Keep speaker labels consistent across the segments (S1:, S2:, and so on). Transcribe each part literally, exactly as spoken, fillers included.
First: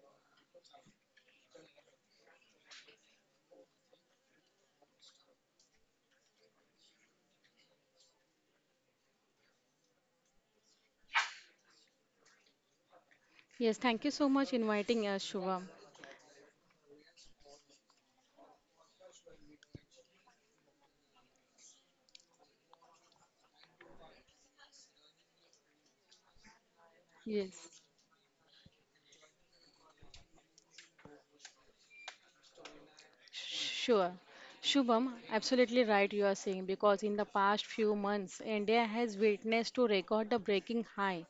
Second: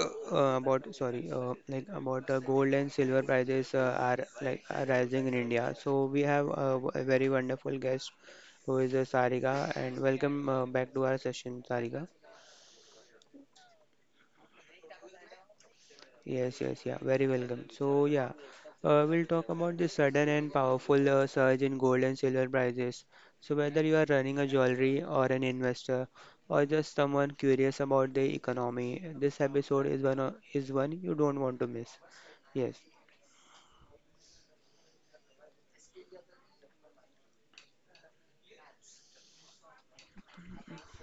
S1: uh, about sorry, uh, like about uh, gold and silver prices uh, are like are rising in India. So we have uh, w- a very wonderful guest who is uh, Sarika, and welcome uh, back to our session, Sarika.
S2: Yes, thank you so much inviting us, Shubham.
S1: Yes, yes, yeah, very welcome. So, yeah, uh, we'll talk about the sudden and powerful uh, surge in gold and silver prices. So, whether you are running a jewelry or an investor or just someone
S2: Yes.
S1: curious about the economy, this episode is one uh, is one you don't want to miss. Yes,
S2: Sure. Shubham, absolutely right you are saying because in the past few months India has witnessed to record the breaking high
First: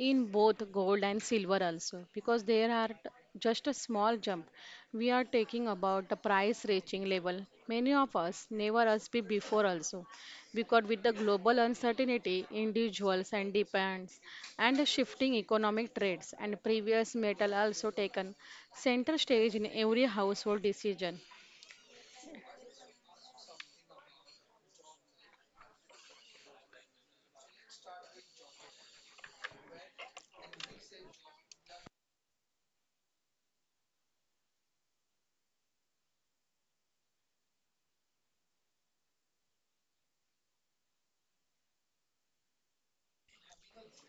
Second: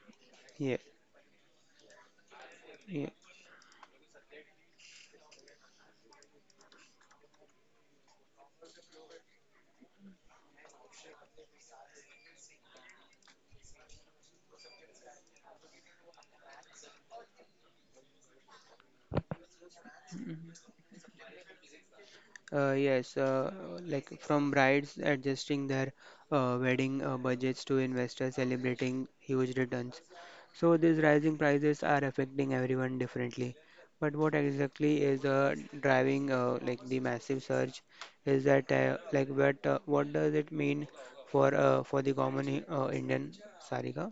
S2: in both
S1: yeah,
S2: gold and silver also because there are t-
S1: yeah.
S2: just a small jump we are taking about the price reaching level many of us never us be before also because with the global uncertainty individuals and depends and the shifting economic trends and previous metal also taken center stage in every household decision.
S1: Uh, yes, uh, like from brides adjusting their uh, wedding uh, budgets to investors celebrating huge returns. So these rising prices are affecting everyone differently. But what exactly is uh, driving uh, like the massive surge, is that uh, like what uh, what does it mean for uh, for the common I- uh, Indian, Sarika?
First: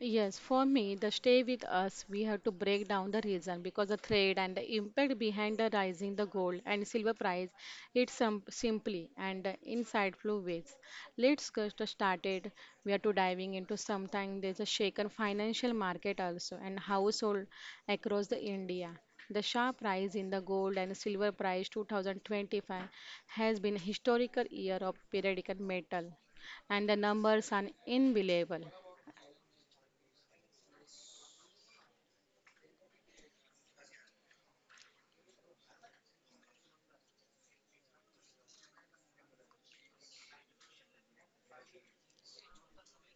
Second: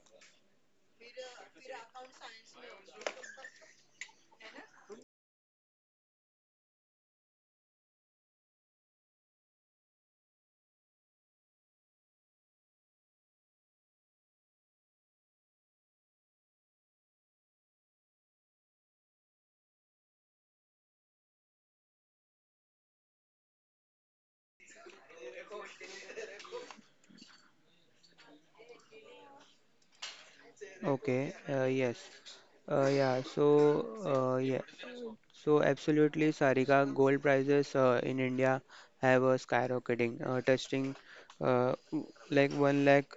S2: Yes, for me, the stay with us, we have to break down the reason because the trade and the impact behind the rising the gold and silver price, it's some simply and uh, insightful ways. Let's get started. We are to diving into something there's a shaken financial market also and household across the India. The sharp rise in the gold and silver price two thousand twenty-five has been a historical year of periodic metal and the numbers are unbelievable.
S1: Okay, uh, yes. Uh, yeah, so uh, yeah, so absolutely, Sarika, gold prices uh, in India have a skyrocketing, uh, touching uh, like one lakh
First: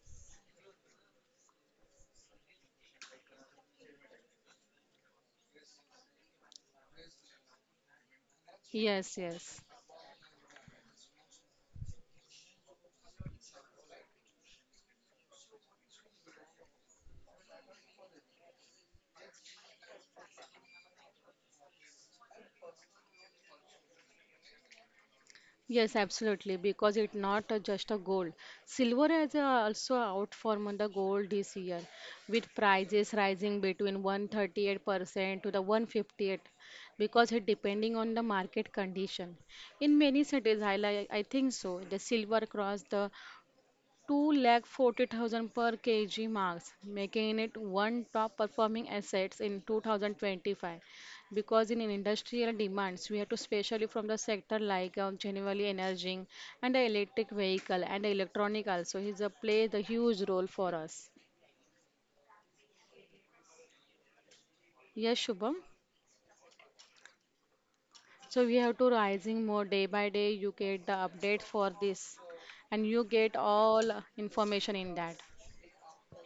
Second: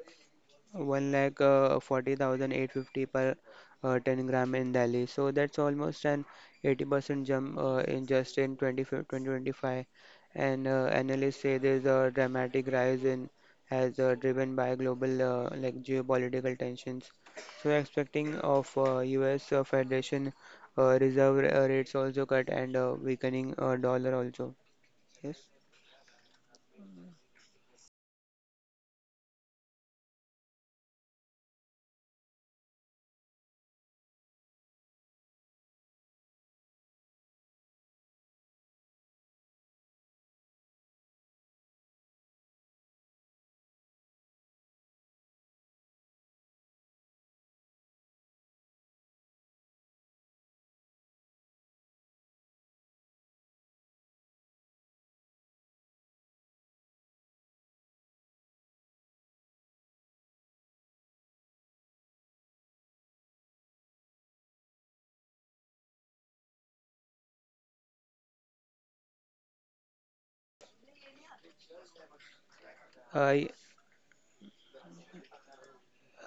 S1: one lakh uh, forty thousand eight fifty per uh, ten gram in Delhi. So that's almost an eighty percent jump uh, in just in twenty
S2: Yes,
S1: twenty twenty
S2: yes.
S1: five. And uh, analysts say there's a dramatic rise in as uh, driven by global uh, like geopolitical tensions. So we're expecting of uh, U S. Uh, Federation uh, Reserve uh, rates also cut and uh, weakening uh, dollar also. Yes.
S2: Yes, absolutely. Because it's not uh, just a gold. Silver is uh, also outperformed the gold this year, with prices rising between one hundred thirty-eight percent to the one fifty-eight, because it depending on the market condition. In many cities, I, li- I think so. The silver crossed the two lakh forty thousand per kg marks, making it one top performing assets in two thousand twenty-five. Because in industrial demands, we have to especially from the sector like um, generally energy and the electric vehicle and the electronic also is a play the huge role for us. Yes, Shubham. So we have to rising more day by day. You get the update for this, and you get
S1: Uh,
S2: all information in that.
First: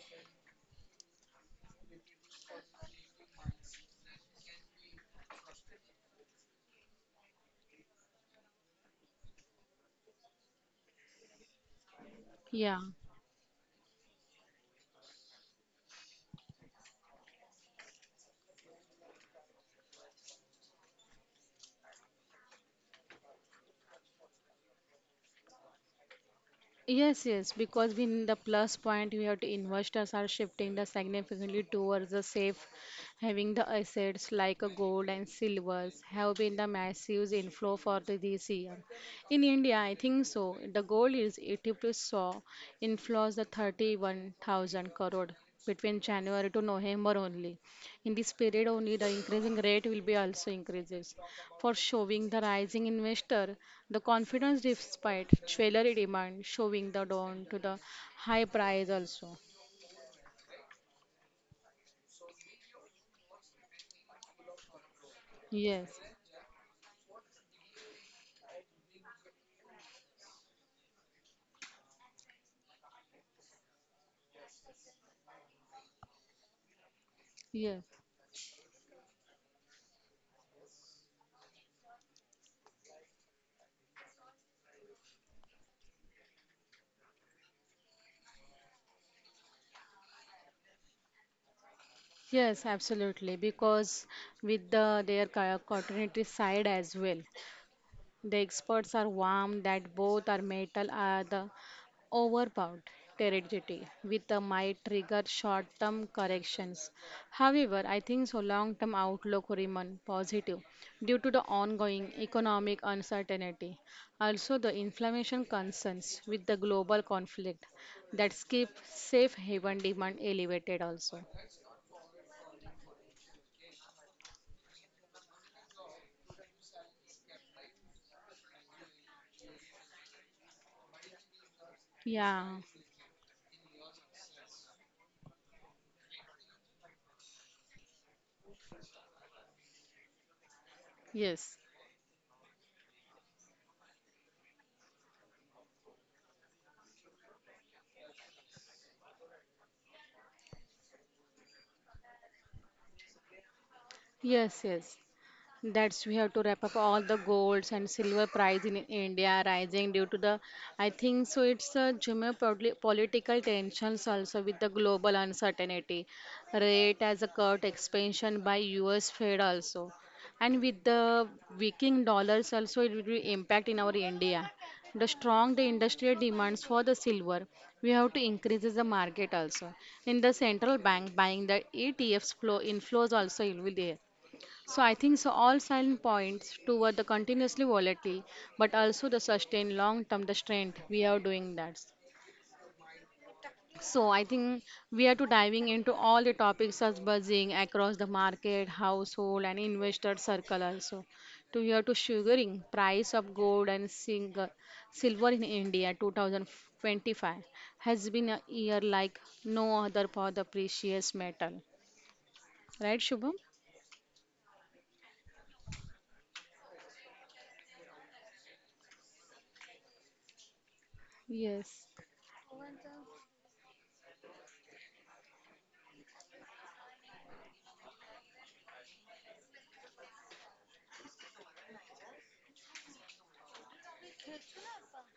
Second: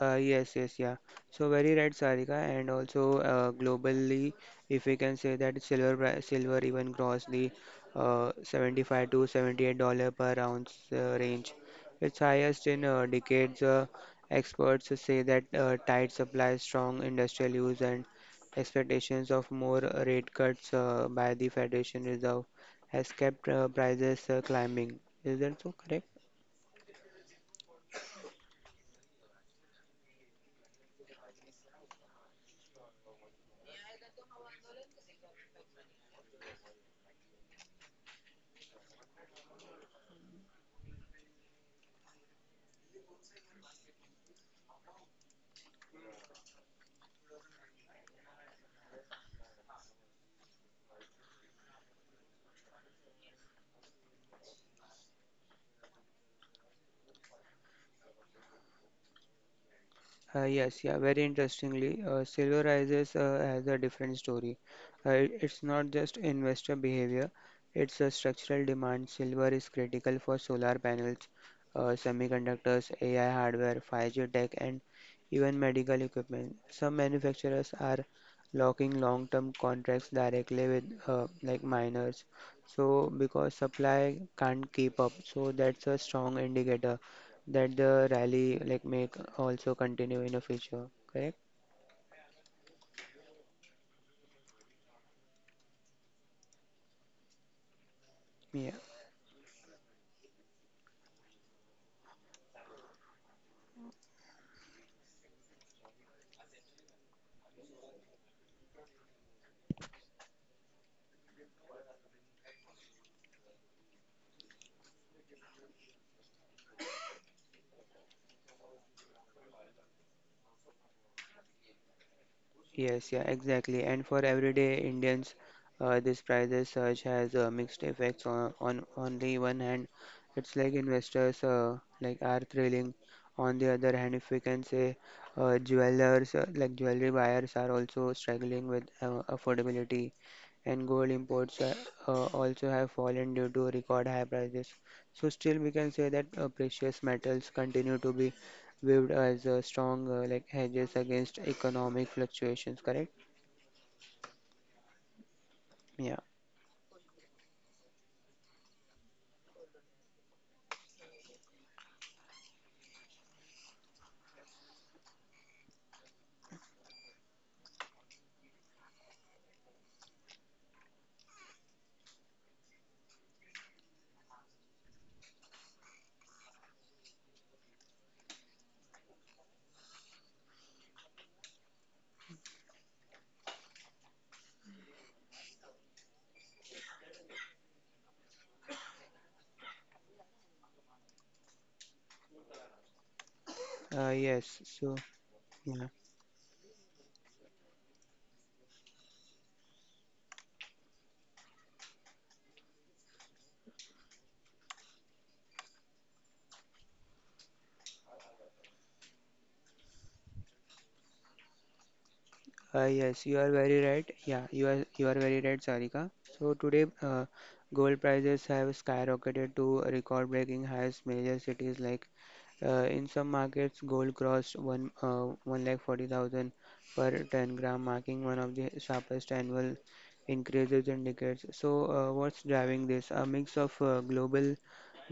S1: Uh, yes, yes, yeah. So very right, Sarika, and also uh, globally, if we can say that silver pri- silver even crossed the uh, seventy-five to seventy-eight dollar per ounce uh, range, its highest
S2: Yeah.
S1: in uh, decades. Uh, experts say that uh, tight supply, strong industrial use, and expectations of more rate cuts uh, by the Federation Reserve has kept uh, prices uh, climbing. Is that so correct?
S2: Yes, yes, because we in the plus point we have to investors are shifting the significantly towards the safe, having the assets like a gold and silvers have been the massive inflow for the this year. In India, I think so. The gold is it saw inflows the thirty-one thousand crore between January to November only. In this period only the increasing rate will be also increases for showing the rising investor the confidence despite jewelry demand showing the down to the high price also.
S1: Uh, yes, yeah, very interestingly, uh, Silver Rises uh, has a different story. Uh, it- it's not
S2: Yes,
S1: just investor behavior, it's a structural demand. Silver is critical for solar panels, uh, semiconductors, A I hardware, five G tech, and even medical equipment. Some manufacturers
S2: yes.
S1: are locking long-term contracts directly with uh, like miners. So because supply can't keep up, so that's a strong indicator that the rally like may also continue in the future, correct?
S2: Yes, absolutely. Because with the their co- continuity side as well. The
S1: Yeah,
S2: experts are warm that both are metal are the overbought territory with the might trigger short-term corrections. However, I think so long-term outlook remain positive due to the ongoing economic uncertainty. Also, the inflammation concerns with the global conflict that keep safe haven demand elevated also.
S1: yes, yeah, exactly. And for everyday Indians, uh, this prices surge has uh, mixed effects on, on only one hand it's like investors uh, like are
S2: Yeah.
S1: thrilling. On the other hand, if we can say, uh, jewelers uh, like jewelry buyers are also struggling with uh, affordability, and gold imports
S2: Yes.
S1: uh, uh, also have fallen due to record high prices. So still we can say that uh, precious metals continue to be viewed as uh, strong uh, like hedges against economic fluctuations, correct?
S2: Yes, yes. That's we
S1: Yeah.
S2: have to wrap up all the golds and silver prize in India rising due to the, I think so. It's a geopolitical political tensions also with the global uncertainty, rate as a cut expansion by U S. Fed also, and with the weakening dollars also it will impact in our India. The strong the industrial demands for the silver, we have to increase the market also. In the central bank buying the E T Fs flow inflows also it will be there, so I think so all silent points toward the continuously volatile, but also the sustained long-term the strength we are doing that.
S1: Uh,
S2: So I
S1: yes.
S2: think
S1: So
S2: we are to diving
S1: yeah.
S2: into all the topics as buzzing across the market, household, and investor circle also. To here to sugaring price of gold and single, silver in India twenty twenty-five has been a year like no other for the precious metal,
S1: Uh,
S2: right,
S1: yes,
S2: Shubham?
S1: you are very right. Yeah, you are you are very right, Sarika. So today, uh, gold prices have skyrocketed to record-breaking highs. Major
S2: Yes,
S1: cities like Uh, in some markets, gold crossed one uh, one lakh forty thousand per ten gram, marking one of the sharpest annual increases in decades. So, uh, what's driving this? A mix of uh, global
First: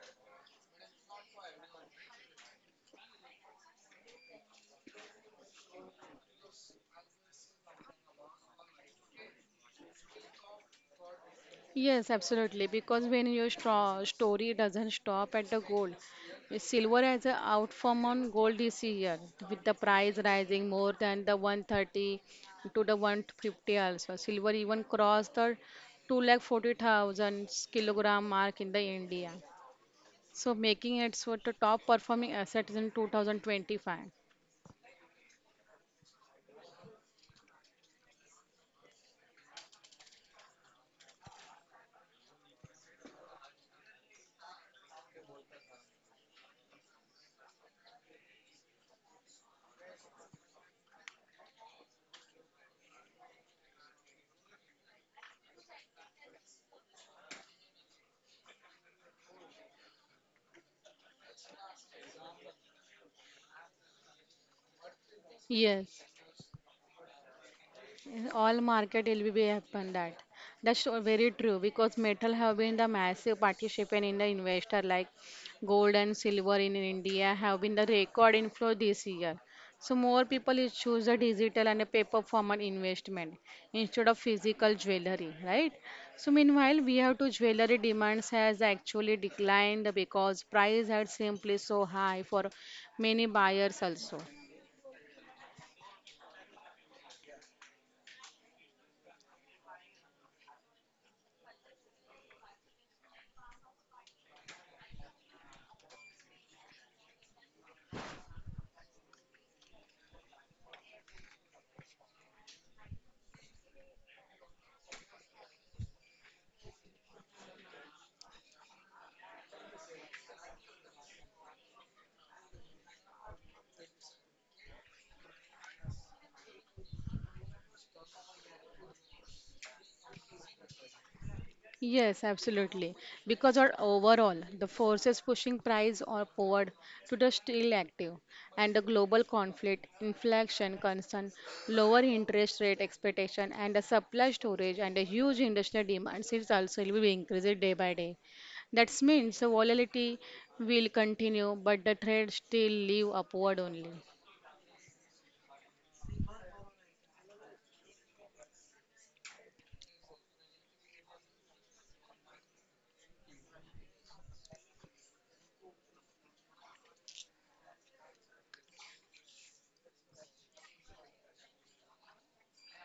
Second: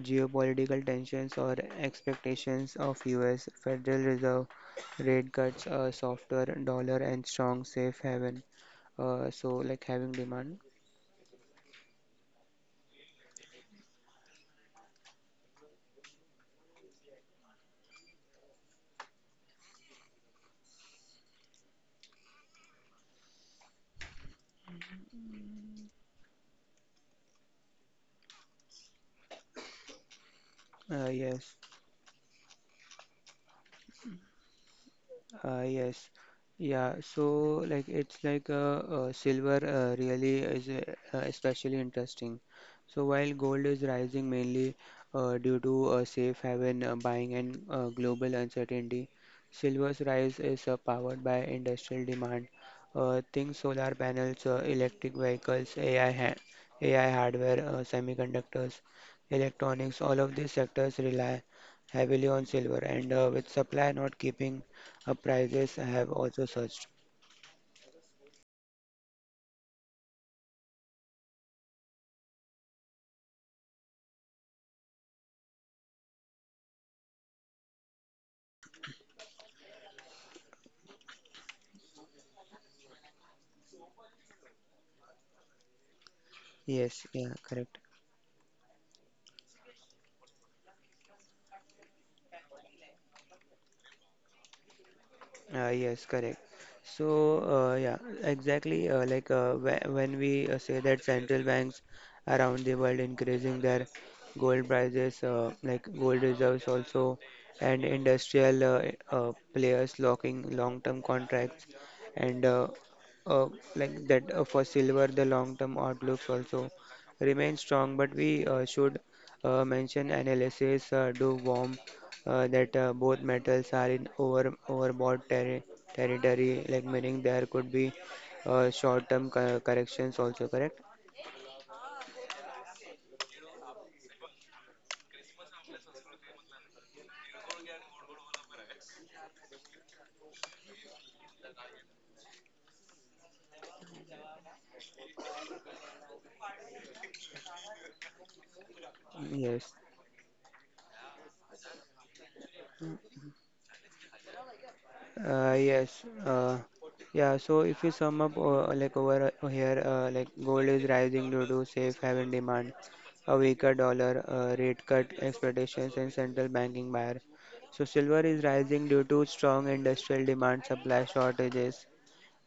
S1: geopolitical tensions or expectations of U S. Federal Reserve rate cuts, a softer dollar, and strong safe haven. Uh, so, like having demand.
S2: Yes, absolutely. Because when your stro story doesn't stop at the gold, silver has a outperform on gold this year, with the price rising more than the one thirty to the one fifty also. Silver even crossed the two lakh forty thousand kilogram mark in the India, so making
S1: Uh,
S2: it so
S1: yes.
S2: the top performing assets in twenty twenty-five.
S1: Uh, yes, yeah. So like it's like, uh, uh, silver uh, really is, uh, uh, especially interesting. So while gold is rising mainly uh, due to uh, safe haven uh, buying and uh, global uncertainty, silver's rise is uh, powered by industrial demand. Uh, things solar panels, uh, electric vehicles, A I, ha A I hardware, uh, semiconductors, electronics, all of these sectors rely heavily on silver, and uh, with supply not keeping uh, prices I have
S2: Yes.
S1: also searched.
S2: In all market it will be happen that. That's so very true because metal have been the massive participant in the investor like gold and silver in India have been the record inflow this year. So more people is choose a digital and a paper format investment instead of physical jewelry, right? So meanwhile, we
S1: Yes,
S2: have
S1: yeah,
S2: to
S1: correct.
S2: jewelry demands has actually declined because price had simply so high for many buyers also.
S1: Uh, yes, correct. So, uh, yeah, exactly. Uh, like uh, wh- when we uh, say that central banks around the world increasing their gold prices, uh, like gold reserves also, and industrial uh, uh, players locking long-term contracts, and uh, uh, like that uh, for silver, the long-term outlooks also remain strong. But we uh, should uh, mention analysis uh, do warm uh, that uh, both metals are in over overbought terri territory, like meaning there could be uh, short-term co- corrections also, correct?
S2: Yes, absolutely. Because our overall, the forces pushing price or forward to the still active, and the global conflict, inflation concern, lower interest rate expectation, and the supply storage and the huge industrial demands is also will be increased day by day. That means the
S1: Yes.
S2: volatility will continue, but the trade still live upward only.
S1: Uh, yes. Uh, yeah. So if you sum up, uh, like over uh, here, uh, like gold is rising due to safe haven demand, a weaker dollar, uh, rate cut expectations, and central banking buyer. So silver is rising due to strong industrial demand, supply shortages,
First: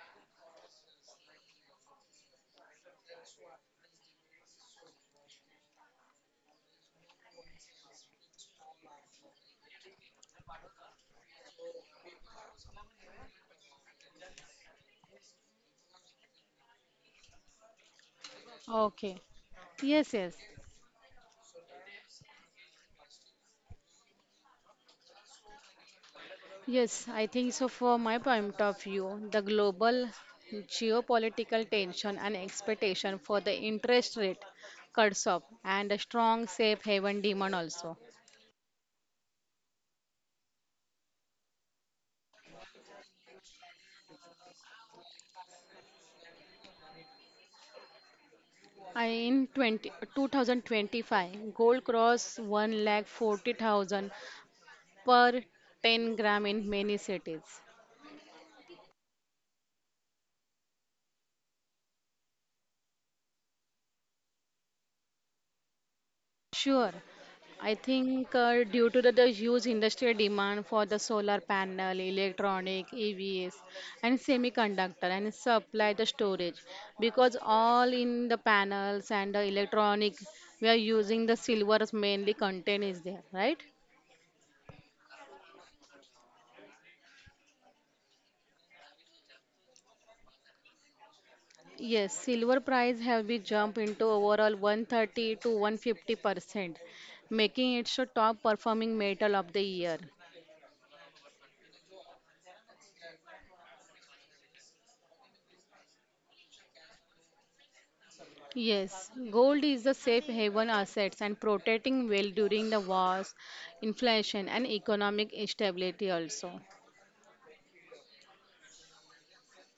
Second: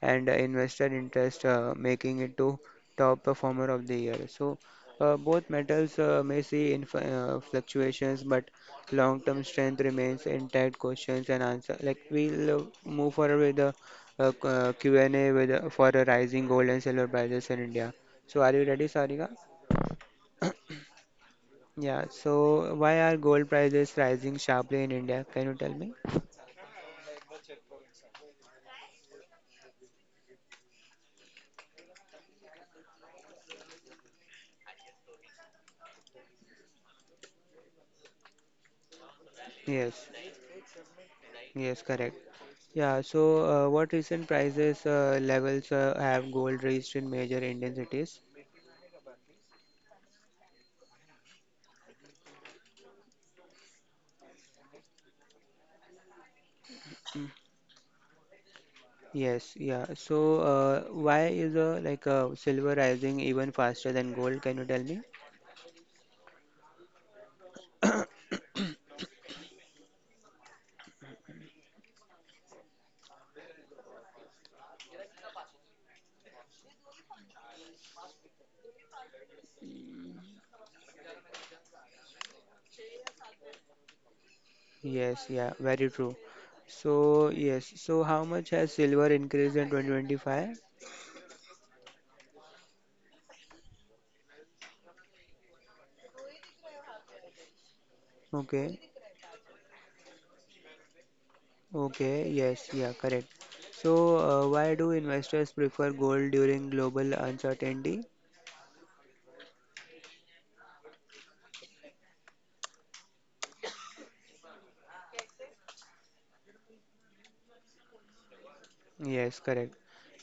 S1: and uh, investor interest, uh, making it to top performer of the year. So uh, both metals uh, may see inf- uh, fluctuations, but long-term strength remains intact. Questions and answer. Like we'll uh, move forward with the uh, q- uh, Q and A with uh, for the rising gold and silver prices in India. So are you ready, Sarika?
S2: Okay. Yes, yes.
S1: Yeah. So why are gold prices rising sharply in India? Can you tell me?
S2: Yes, I think so. From my point of view, the global geopolitical tension and expectation for the interest rate cuts off and a strong safe haven demand also.
S1: Yes. Yes, correct. Yeah, so uh, what recent prices uh, levels uh, have gold reached in major Indian cities?
S2: I- In twenty, twenty twenty-five, gold crossed one lakh forty thousand per ten gram in
S1: Mm.
S2: many cities.
S1: Yes, yeah. So uh, why is uh, like uh, silver rising even faster than gold? Can you tell me?
S2: Sure. I think uh, due to the, the huge industrial demand for the solar panel, electronic, E Vs, and semiconductor, and supply the storage, because all in the panels and the electronic, we are using the silver mainly content is there, right?
S1: Yes, yeah, very true. So yes, so how much has silver increased in twenty twenty-five?
S2: Yes, silver price have been jump into overall one thirty to one hundred fifty percent, making it the
S1: Okay,
S2: top performing metal of the year.
S1: okay, yes, yeah, correct. So uh, why do investors prefer gold during global uncertainty?
S2: Yes, gold is the safe haven assets and protecting well during the wars, inflation and economic instability also.
S1: Yes, correct.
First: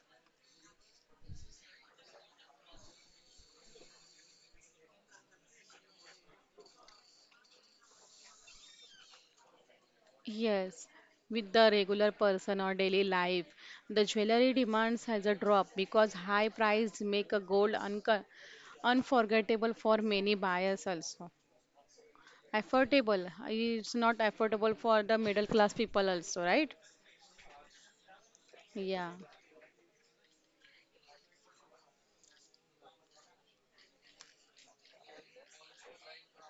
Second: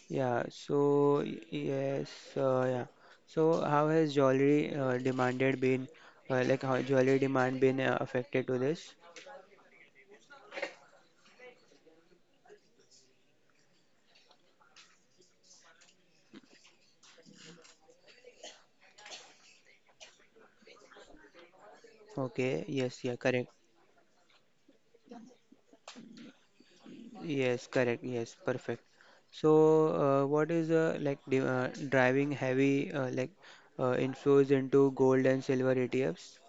S1: Yeah, so y- yes, uh, yeah. So how has jewelry uh, demanded been uh, like how jewelry demand been uh, affected to this?
S2: Yes, with the regular person or daily life, the jewelry demands has a drop because high price make a gold unco- unforgettable for many buyers also.
S1: Okay, yes, yeah,
S2: Affordable,
S1: correct.
S2: it's not affordable for the middle class people also, right?
S1: Yes, correct. Yes, perfect.
S2: Yeah.
S1: So uh, what is uh, like the, uh, driving heavy uh, like uh, inflows into gold and silver E T Fs?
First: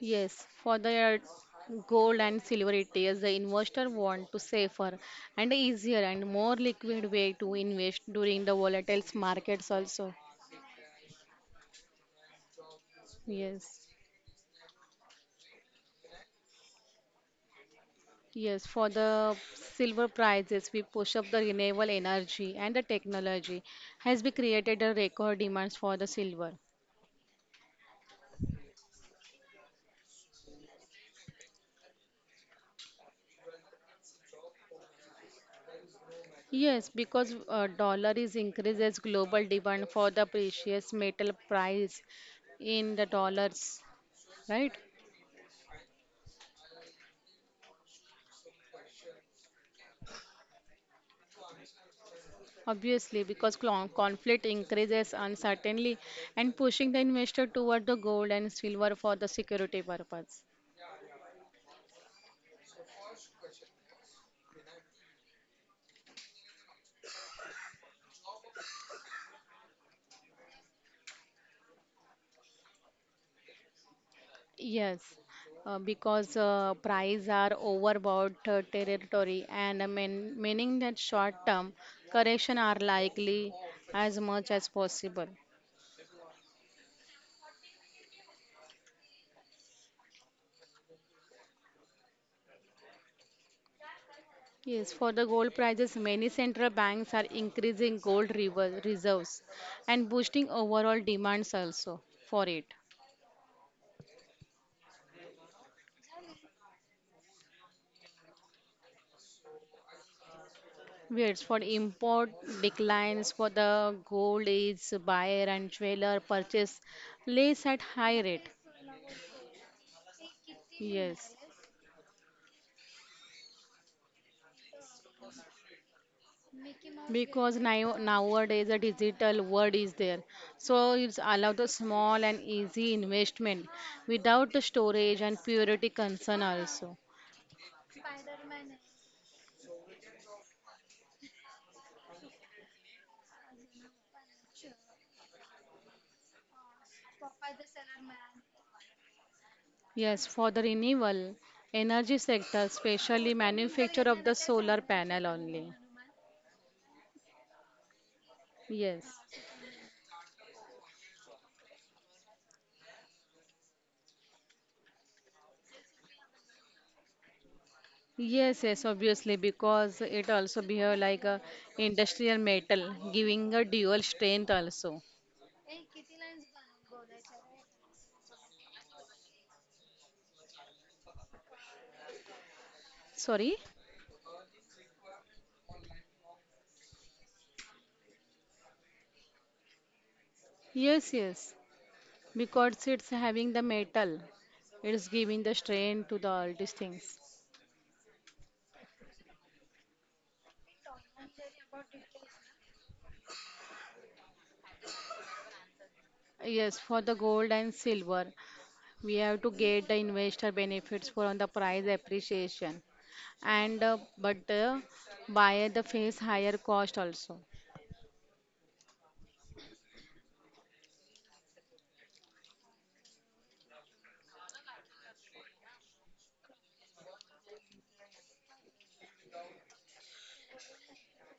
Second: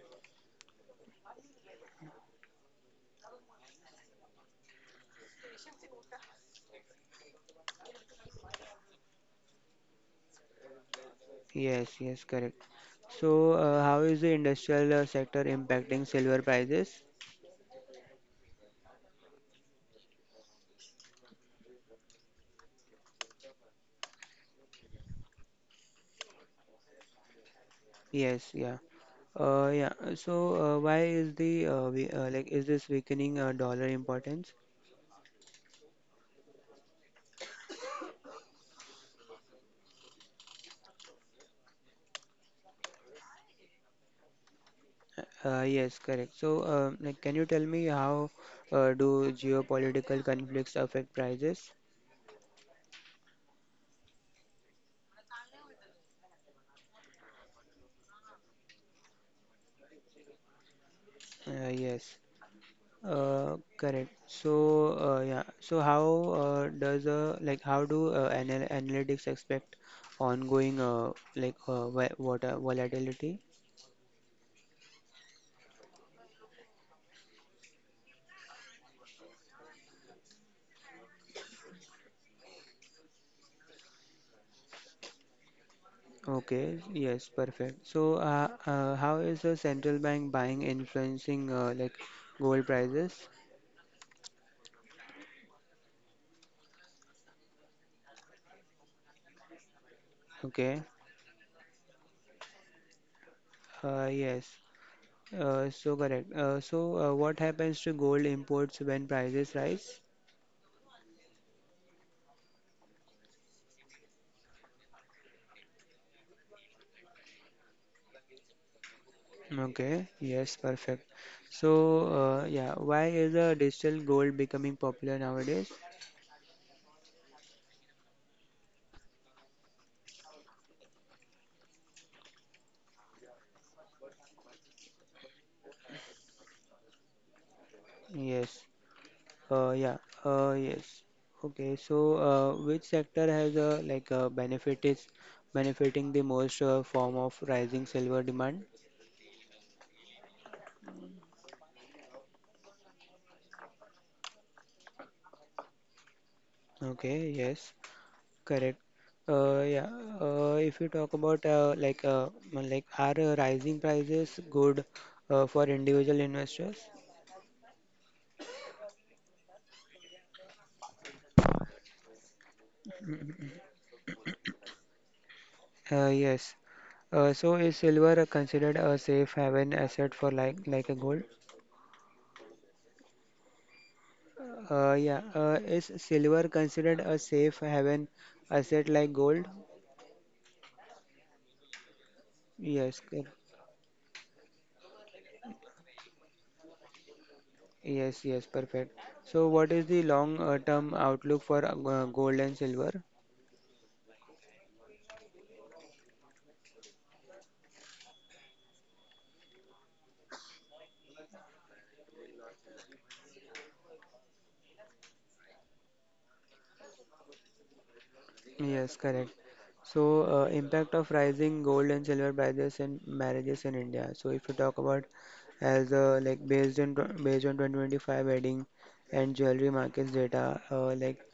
S2: Yes, for the uh, gold and silver E T Fs, the investor want to safer and easier and more liquid way to invest during the volatile markets also.
S1: Yes, yes, correct. So uh,
S2: Yes.
S1: how is the industrial uh, sector impacting silver prices?
S2: Yes, for the silver prices, we push up the renewable energy and the technology has been created a record demands for the silver.
S1: Yes, yeah. Uh, yeah. uh, So, uh, why is the uh, we, uh, like is this weakening uh, dollar importance?
S2: Yes, because uh, dollar is increases global demand for the precious metal price in the dollars, right?
S1: Uh, yes, correct. So, uh, like, can you tell me how uh, do geopolitical conflicts affect prices?
S2: Obviously, because clon- conflict increases uncertainty and pushing the investor toward the gold and silver for the security purpose.
S1: Uh, yes. Uh, correct. So, uh, yeah. So, how uh, does uh, like how do uh, anal analytics expect ongoing uh, like uh, wa- water volatility?
S2: Yes, uh, because uh, price are overbought uh, territory and uh, mean, meaning that short-term correction are likely as much as possible.
S1: Okay, yes, perfect. So, uh, uh, how is the central bank buying influencing uh, like gold prices?
S2: Yes, for the gold prices, many central banks are increasing gold rever- reserves and boosting
S1: Okay,
S2: overall demands also for it.
S1: uh, yes, uh, so correct. Uh, so, uh, what happens to gold imports when prices rise?
S2: It's for import declines for the gold is buyer and seller purchase less at high rate.
S1: Okay, yes, perfect.
S2: Yes.
S1: So, uh, yeah, why is uh, digital gold becoming popular nowadays?
S2: Because now, nowadays a digital world is there, so it's allowed the small and easy investment without the storage and purity concern also.
S1: Yes. Uh, yeah, uh, yes. Okay, so uh, which sector has uh, like uh, benefit is benefiting the most uh, form of rising silver demand?
S2: Yes, for the renewable energy sector, especially manufacture of the solar panel only.
S1: Okay, yes, correct.
S2: Yes.
S1: Uh, yeah, uh, if you talk about uh, like uh, like are uh, rising prices good uh, for individual investors?
S2: Yes, yes, obviously, because it also behave like a industrial metal, giving a dual strength also.
S1: Uh, yes. Uh, so is silver considered a safe haven asset for like like a gold?
S2: Sorry?
S1: Uh, yeah, uh, is silver considered a safe haven asset like gold?
S2: Yes, yes, because
S1: Yes,
S2: it's
S1: cor-
S2: having the metal, it's giving the strength to the all these things.
S1: yes, yes, perfect. So, what is the long uh, term outlook for uh, gold and silver?
S2: Yes, for the gold and silver, we have to get the investor benefits for on the price appreciation, and uh, but uh, buyer the face higher cost also.
S1: Yes, correct. So, uh, impact of rising gold and silver prices in marriages in India. So, if you talk about as uh, like based on tw- based on twenty twenty-five wedding and jewelry markets data, uh, like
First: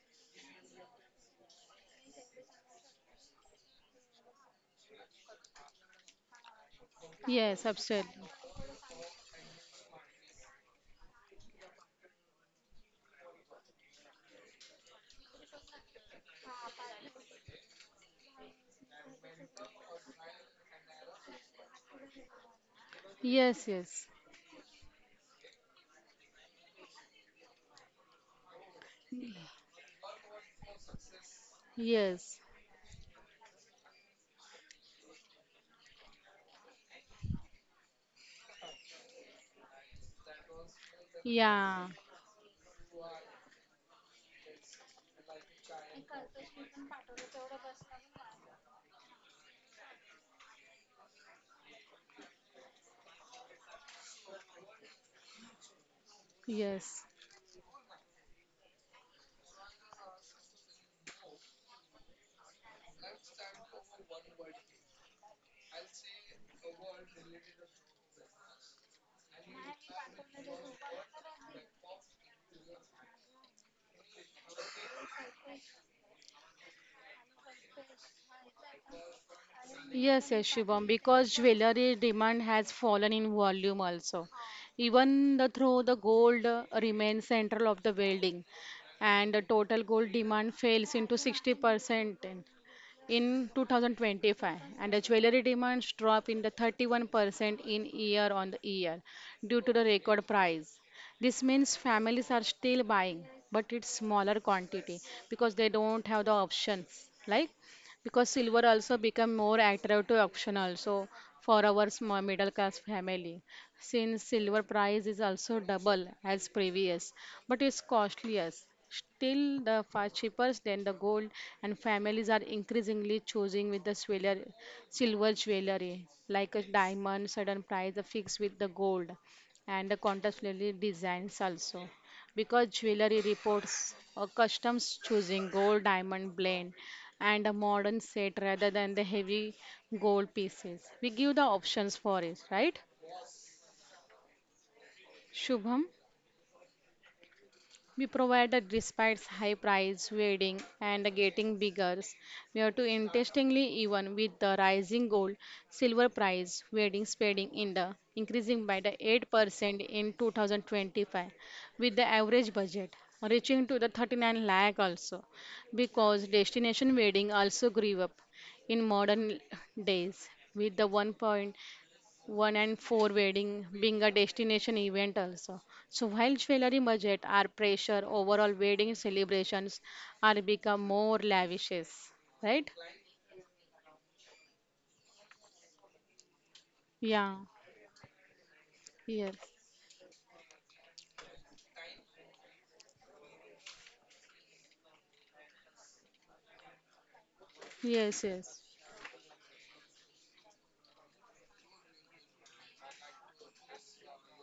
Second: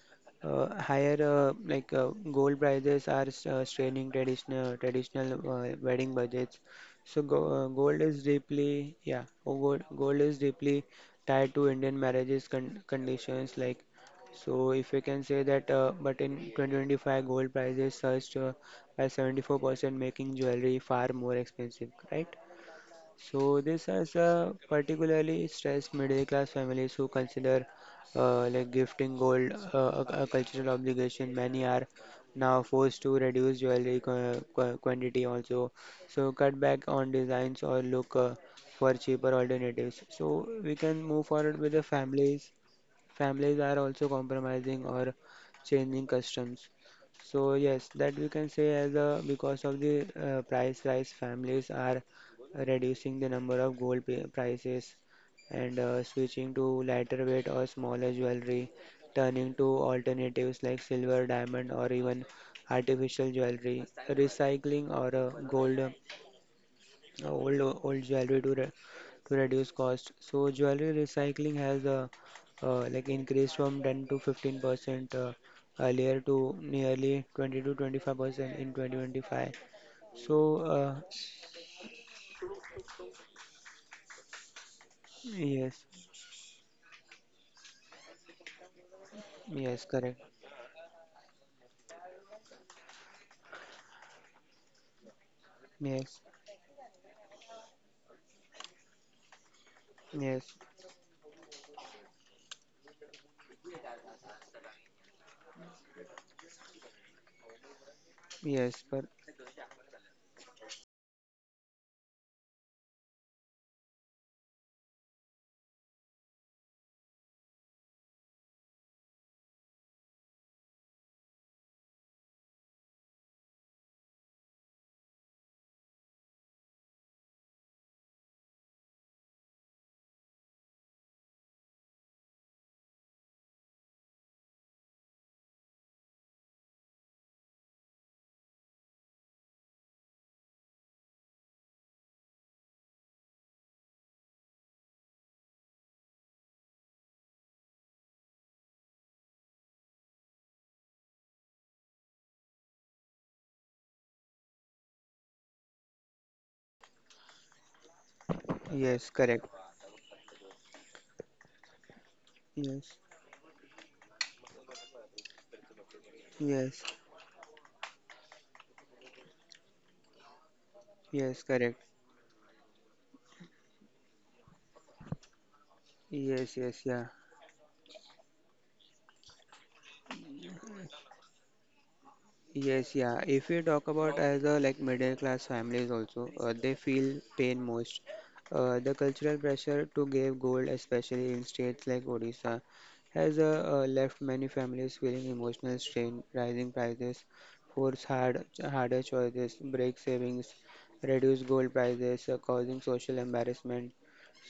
S1: uh, higher uh, like uh, gold prices are s- uh, straining traditional traditional uh, wedding budgets. So, go,
S2: Yes,
S1: uh, gold is
S2: absolutely.
S1: deeply yeah, oh, gold, gold is deeply tied to Indian marriages, con conditions, like so if we can say that, uh, but in twenty twenty-five, gold prices surged uh, by seventy-four percent, making jewelry far more expensive, right? So
S2: Yes,
S1: this
S2: yes,
S1: has uh, particularly stressed middle-class families who consider uh, like gifting gold uh, a, a cultural obligation. Many are
S2: yes.
S1: now forced to reduce jewelry qu qu quantity also, so cut back on designs or look uh, for cheaper alternatives. So we can move forward with
S2: Yeah,
S1: the families families are also compromising or changing customs. So yes, that we can say as a because of the uh, price rise, families are reducing the number of gold pi- prices and uh, switching to
S2: yes.
S1: lighter weight or smaller jewelry, turning to alternatives like silver, diamond, or even artificial jewelry, recycling or uh, gold uh, old old jewelry to re to reduce cost. So jewelry recycling has uh, uh, like increased from ten to fifteen percent uh, earlier to nearly twenty to twenty-five percent in twenty twenty-five.
S2: Yes,
S1: So
S2: yes, Shubham,
S1: uh,
S2: because jewelry demand has fallen in volume also. Even the,
S1: yes,
S2: through the gold uh, remains central of the building, and the
S1: yes,
S2: total
S1: correct.
S2: gold demand fails into sixty percent in, in two thousand twenty-five, and the jewelry
S1: Yes,
S2: demands drop in the thirty-one percent in year on the year due to the record
S1: yes,
S2: price. This means families are still buying, but it's smaller quantity because they don't have the options, like. Because silver
S1: yes,
S2: also
S1: but
S2: become more attractive option also for our small middle class family since silver price is also double as previous but it's costlier still the far cheaper than the gold and families are increasingly choosing with the jeweler, silver jewelry like a diamond certain price are fixed with the gold and the contemporary designs also because jewelry reports a customs choosing gold diamond blend and a modern set rather than the heavy gold pieces. We give the options for it, right, Shubham? We provided despite high price, wedding and getting bigger. Near to interestingly, even with the rising gold, silver price, wedding spending in the increasing by the
S1: yes, correct.
S2: eight percent in two thousand twenty-five, with the average
S1: Yes,
S2: budget reaching to the thirty-nine lakh also, because
S1: yes,
S2: destination wedding also grew up in modern days with the
S1: yes, correct.
S2: one point eight one and four wedding being a destination event also. So while
S1: Yes, yes,
S2: jewelry
S1: yeah.
S2: budget are pressure, overall wedding celebrations are become more lavishes, right?
S1: Yes, yeah. If we talk about as a like middle class families also, uh, they feel
S2: Yeah,
S1: pain most. Uh, the cultural
S2: yes,
S1: pressure to give gold, especially in states like Odisha, has uh, uh, left many families feeling emotional strain. Rising prices force
S2: yes,
S1: hard
S2: yes,
S1: harder choices, break savings, reduce gold prices, uh, causing social embarrassment.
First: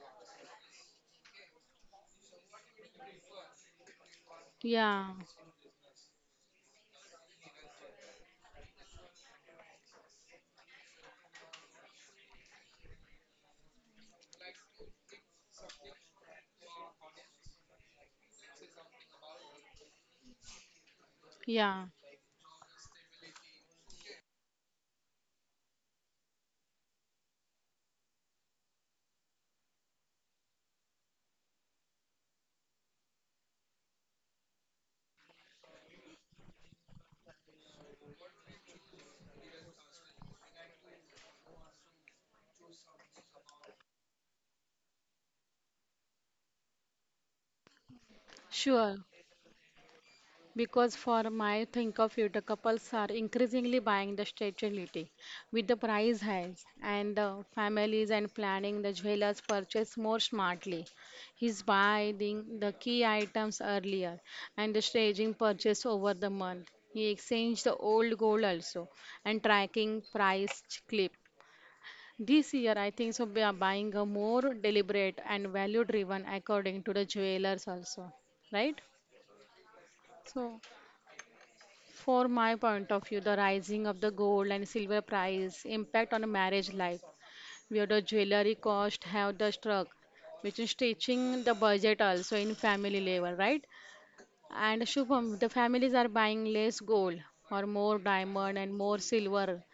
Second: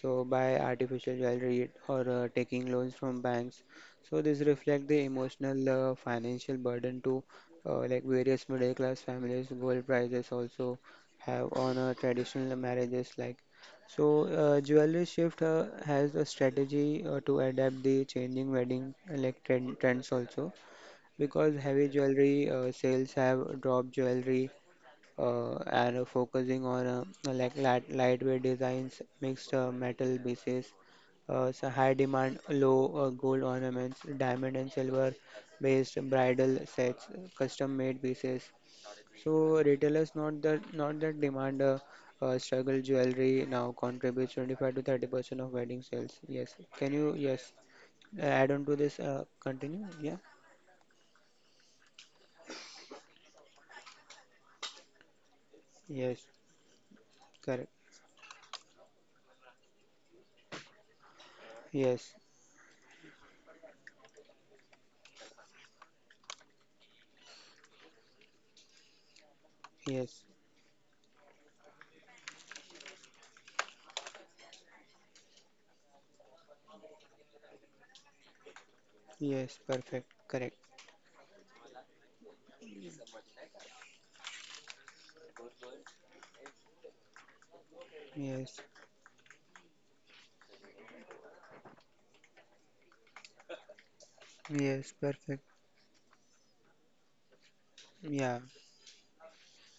S1: So buy artificial jewelry or uh, taking loans from banks. So this reflect the
S2: yeah,
S1: emotional uh, financial burden to uh, like various middle class families, gold prices also have on uh, traditional marriages. Like so, uh, jewelry shift uh, has a strategy uh, to adapt the changing wedding uh, like trend, trends also because
S2: yeah,
S1: heavy jewelry uh, sales have dropped jewelry uh, and uh, focusing on uh, like light, lightweight designs, mixed uh, metal pieces, uh, so high demand, low uh, gold ornaments, diamond and silver based bridal sets, custom made pieces. So retailers not that not that demand uh, uh, struggle jewelry now contributes twenty-five to thirty percent of wedding sales. Yes, can you yes add on to
S2: sure.
S1: this? Uh, continue. Yeah.
S2: Because for my think of it, the couples are increasingly buying the stability with the price
S1: Yes.
S2: hikes and the
S1: Correct.
S2: families and planning the jewelers purchase more smartly. He's
S1: Yes.
S2: buying the key items earlier and the staging purchase over the month. He exchanged the old gold also and tracking
S1: Yes.
S2: price clip. This year, I think so. We are buying a more deliberate and value driven according to the jewelers also, right?
S1: Yes. Perfect. Correct.
S2: So. For my point of view, the rising of the gold and silver price impact on a marriage life, where the
S1: Yes.
S2: jewelry cost have the struck, which is stretching the budget also in family level, right? And
S1: Yes, perfect.
S2: Shubham, the families are buying less gold or more
S1: Yeah,
S2: diamond and more silver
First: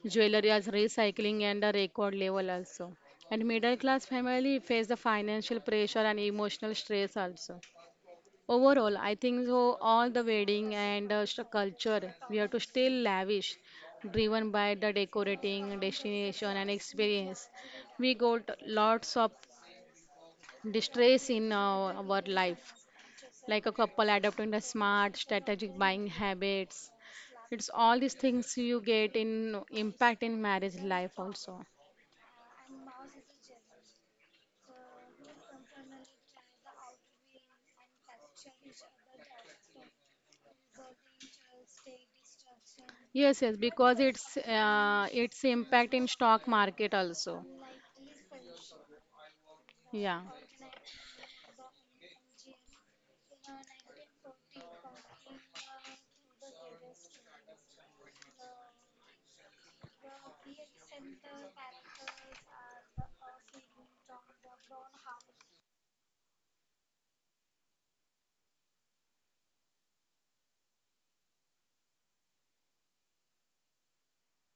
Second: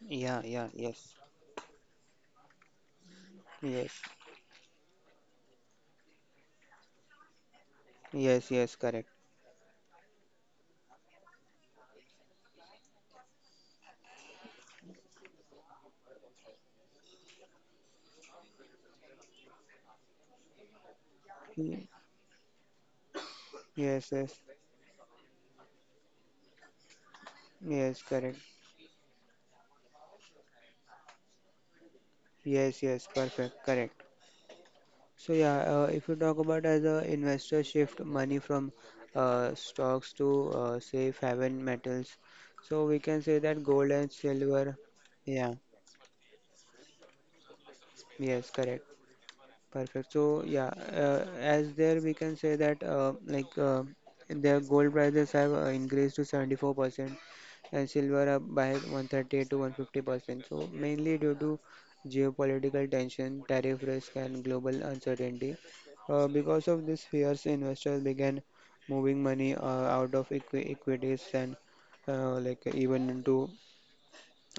S1: yeah,
S2: jewelry as
S1: yeah, yes,
S2: recycling and the record level also. And middle
S1: yes,
S2: class family face the financial pressure and emotional stress also.
S1: yes, yes,
S2: Overall,
S1: correct.
S2: I think so all the wedding and uh, st- culture we have to stay lavish, driven by the decorating, destination, and experience. We got lots of distress in our,
S1: Y-
S2: our life, like a couple
S1: Yes, yes,
S2: adopting the smart, strategic buying habits. It's all these
S1: yes, correct.
S2: things you get in impact in marriage life also.
S1: Yes, yes, perfect, correct. So yeah, uh, if you talk about as a investor shift money from uh, stocks to uh, safe haven metals, so we can
S2: Yes,
S1: say
S2: yes,
S1: that gold
S2: because
S1: and
S2: it's
S1: silver.
S2: uh, it's
S1: Yeah,
S2: impact in stock market also.
S1: yes, correct. Perfect.
S2: Yeah.
S1: So yeah, uh, as there we can say that uh, like uh, their gold prices have uh, increased to seventy-four percent and silver up by one hundred thirty-eight to one hundred fifty percent. So mainly due to geopolitical tension, tariff risk, and global uncertainty. Uh, because of this fears, investors began moving money uh, out of equi equities and uh, like even into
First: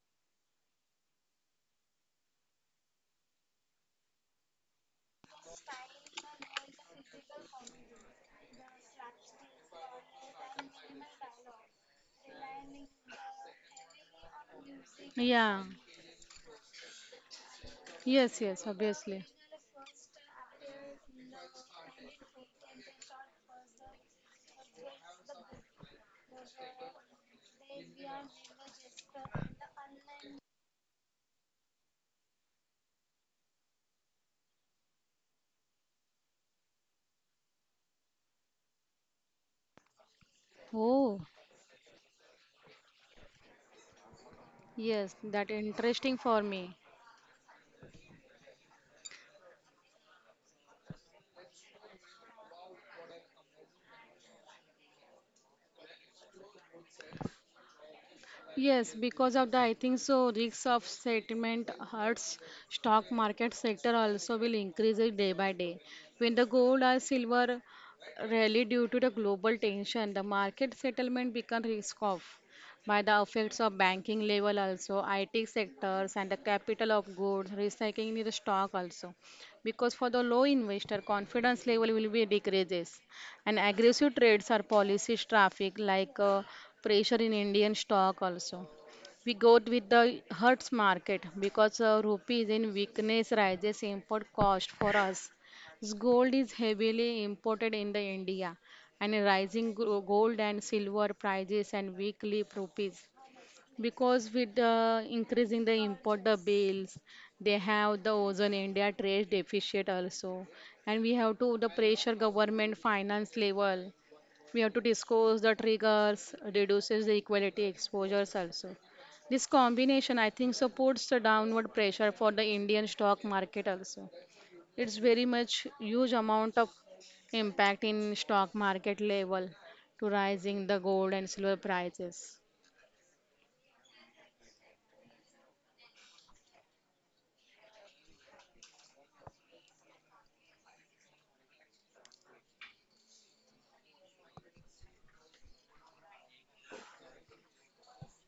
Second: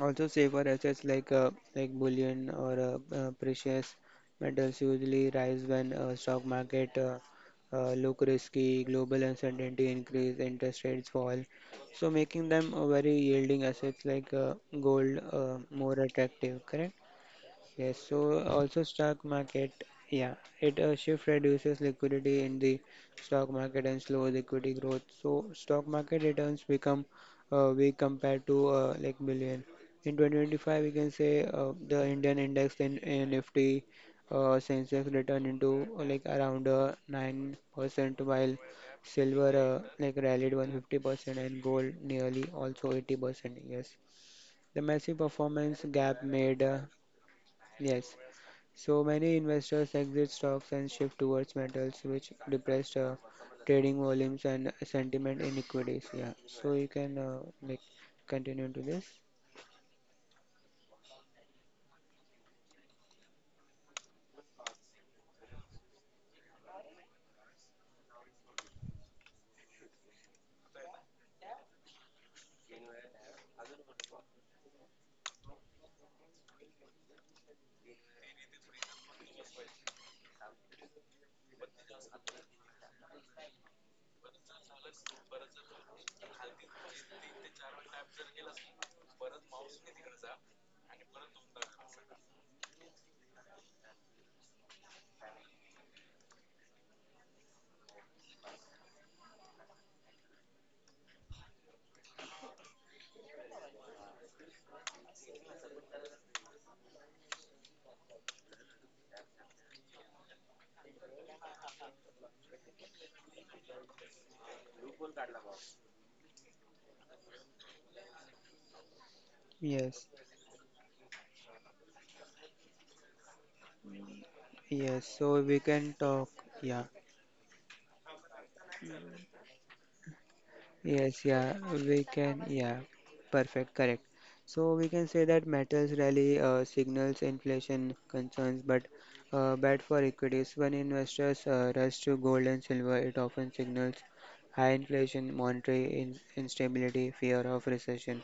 S1: also, safer assets like uh, like bullion or uh, uh, precious metals usually rise when uh, stock market uh, uh, look risky, global uncertainty increase, interest rates fall. So making them a very yielding assets like uh, gold uh,
S2: Yeah.
S1: more attractive. Correct? Yes, so
S2: Yes, yes,
S1: also
S2: obviously.
S1: stock market, yeah, it a shift reduces liquidity in the stock market and slows equity growth. So stock market returns become uh, weak compared to uh, like billion. In twenty twenty-five, we can say uh, the Indian index in, in Nifty uh, Sensex returned into uh, like around uh, nine percent while silver uh, like rallied
S2: Oh,
S1: one hundred fifty percent and gold nearly also eighty percent. Yes, the massive
S2: yes, that
S1: performance gap
S2: interesting for
S1: made uh,
S2: me.
S1: yes so many investors exit stocks and shift towards metals, which depressed uh, trading volumes and sentiment in equities. Yeah. So you can uh, like continue to
S2: Yes,
S1: this.
S2: because of the I think so risks of settlement hurts stock market sector also will increase it day by day. When the gold or silver rally due to the global tension, the market settlement become risk off by the effects of banking level also, I T sectors and the capital of goods, recycling in the stock also. Because for the low investor confidence level will be decreases and aggressive trades are policies traffic like uh, pressure in Indian stock also. We go with the Hertz market because uh, rupee is in weakness rises import cost for us. This Gold is heavily imported in the India and rising gro- gold and silver prices and weak leap rupees because with uh, increasing the import the bills, they have the ozone india trade deficit also, and we have to the pressure government finance level. We have to discuss the triggers reduces the equality exposures also. This
S1: Yes.
S2: combination, I think, supports the downward pressure for the indian stock market also. It's
S1: Yes.
S2: very
S1: So
S2: much
S1: we can
S2: huge
S1: talk.
S2: amount of
S1: Yeah.
S2: impact in stock market level to rising the gold
S1: Yes,
S2: and silver
S1: yeah, we
S2: prices.
S1: can, yeah, perfect, correct. So we can say that metals rally uh, signals inflation concerns, but uh, bad for equities. When investors uh, rush to gold and silver, it often signals high inflation, monetary in instability, fear of recession.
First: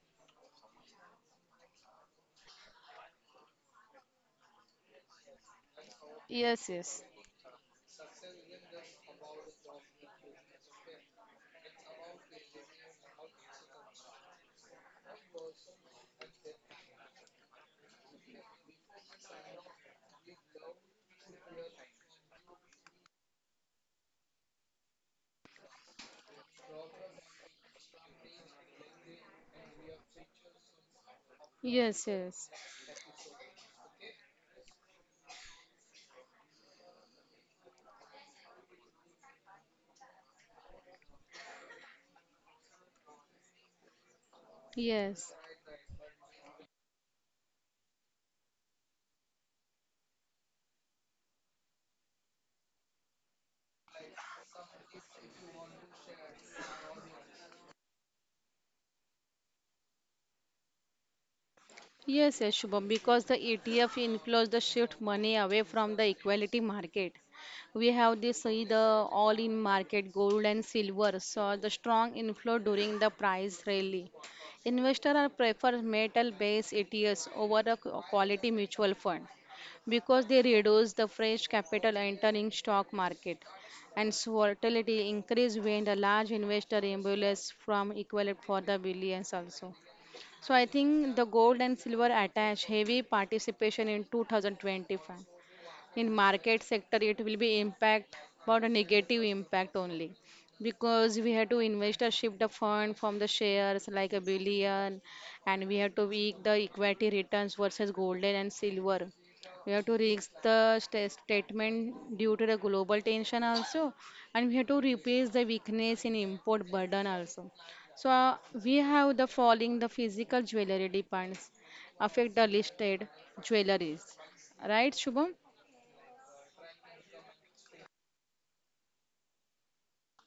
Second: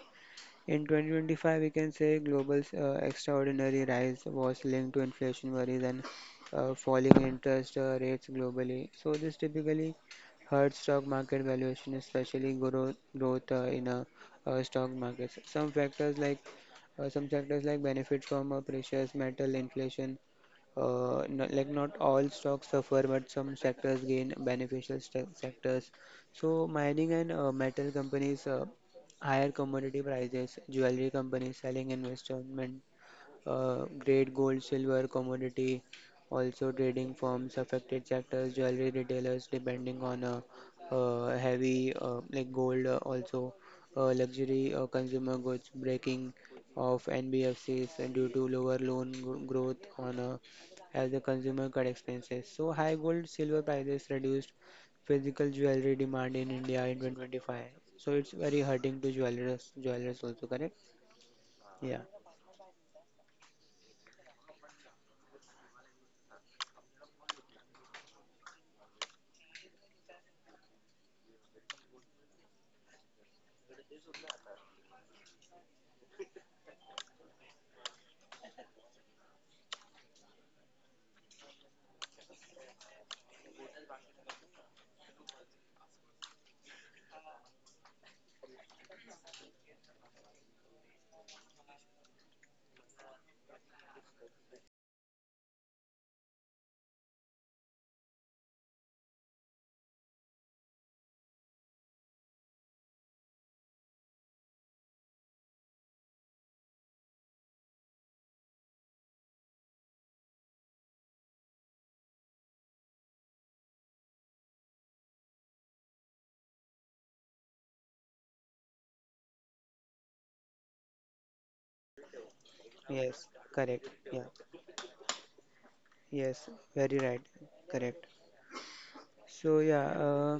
S1: In twenty twenty-five, we can say global uh, extraordinary rise was linked to inflation worries and
S2: Yes,
S1: uh,
S2: yes.
S1: falling interest uh, rates globally. So this typically hurts stock market valuation, especially growth, growth uh, in uh, uh, stock markets. Some factors like uh, some sectors like benefit from uh, precious metal inflation. Uh, no, like not all stocks suffer, but some sectors gain beneficial st sectors. So mining and uh, metal companies uh, higher commodity prices, jewelry companies selling
S2: Yes, yes,
S1: investment uh, great gold, silver, commodity, also trading firms, affected sectors, jewelry retailers, depending on uh, uh, heavy uh, like gold, uh, also uh, luxury uh,
S2: yes,
S1: consumer goods, breaking of N B F Cs due to lower loan gro- growth on uh, as the consumer cut expenses. So high gold, silver prices reduced physical jewelry demand in India in two thousand twenty-five. So it's very hurting to jewelers, jewelers also, correct? Yeah.
S2: yes, yes, Shubham, because the E T F inflows the shift money away from the equality market. We have this see the all in market gold and silver saw the strong inflow during the price rally. Investors are prefer metal based E T Fs over a q- quality mutual fund because they reduce the fresh capital entering stock market and so volatility increase when the large investor embolus from equal for the billions also. So I think the gold and silver attached heavy participation in two thousand twenty-five. In market sector it will be impact, but a negative impact only, because we have to invest a shift the fund from the shares like a billion, and we have to weak the equity returns versus golden and silver. We have to risk the sta- statement due to the global tension also, and we have to replace the weakness in import burden also. So uh, we have the following the physical jewelry demands affect the listed
S1: Yes, correct.
S2: jewelries,
S1: Yeah.
S2: right Shubham?
S1: Yes, very right. Correct. So yeah, uh,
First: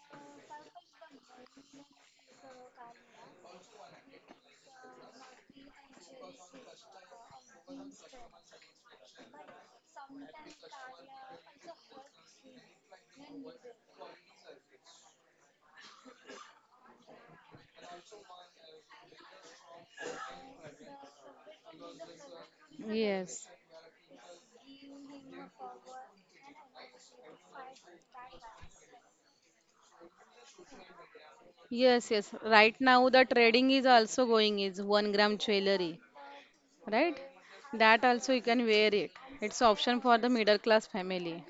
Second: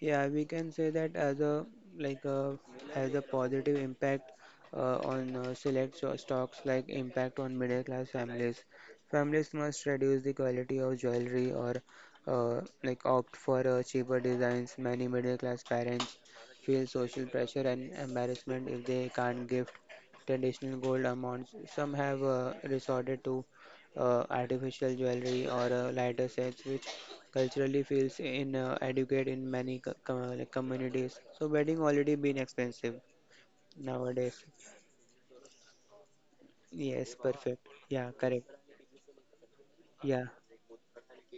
S1: yeah, we can say that as a like uh, has a positive impact uh, on uh, select so- stocks like impact on middle class families. Families must reduce the quality of jewelry or uh, like opt for uh, cheaper designs. Many middle class parents feel social pressure and embarrassment if they can't gift traditional gold amounts. Some have uh, resorted to
S2: Yes,
S1: uh, artificial jewelry or uh, lighter sets, which culturally feels in uh, educate in many co- com- like communities, so wedding already
S2: yes,
S1: been
S2: yes. Right
S1: expensive
S2: now, the trading is also
S1: nowadays.
S2: going is one gram jewelry,
S1: Yes,
S2: right?
S1: perfect,
S2: That
S1: yeah,
S2: also you
S1: correct.
S2: can wear it. It's option for the
S1: Yeah,
S2: middle class family.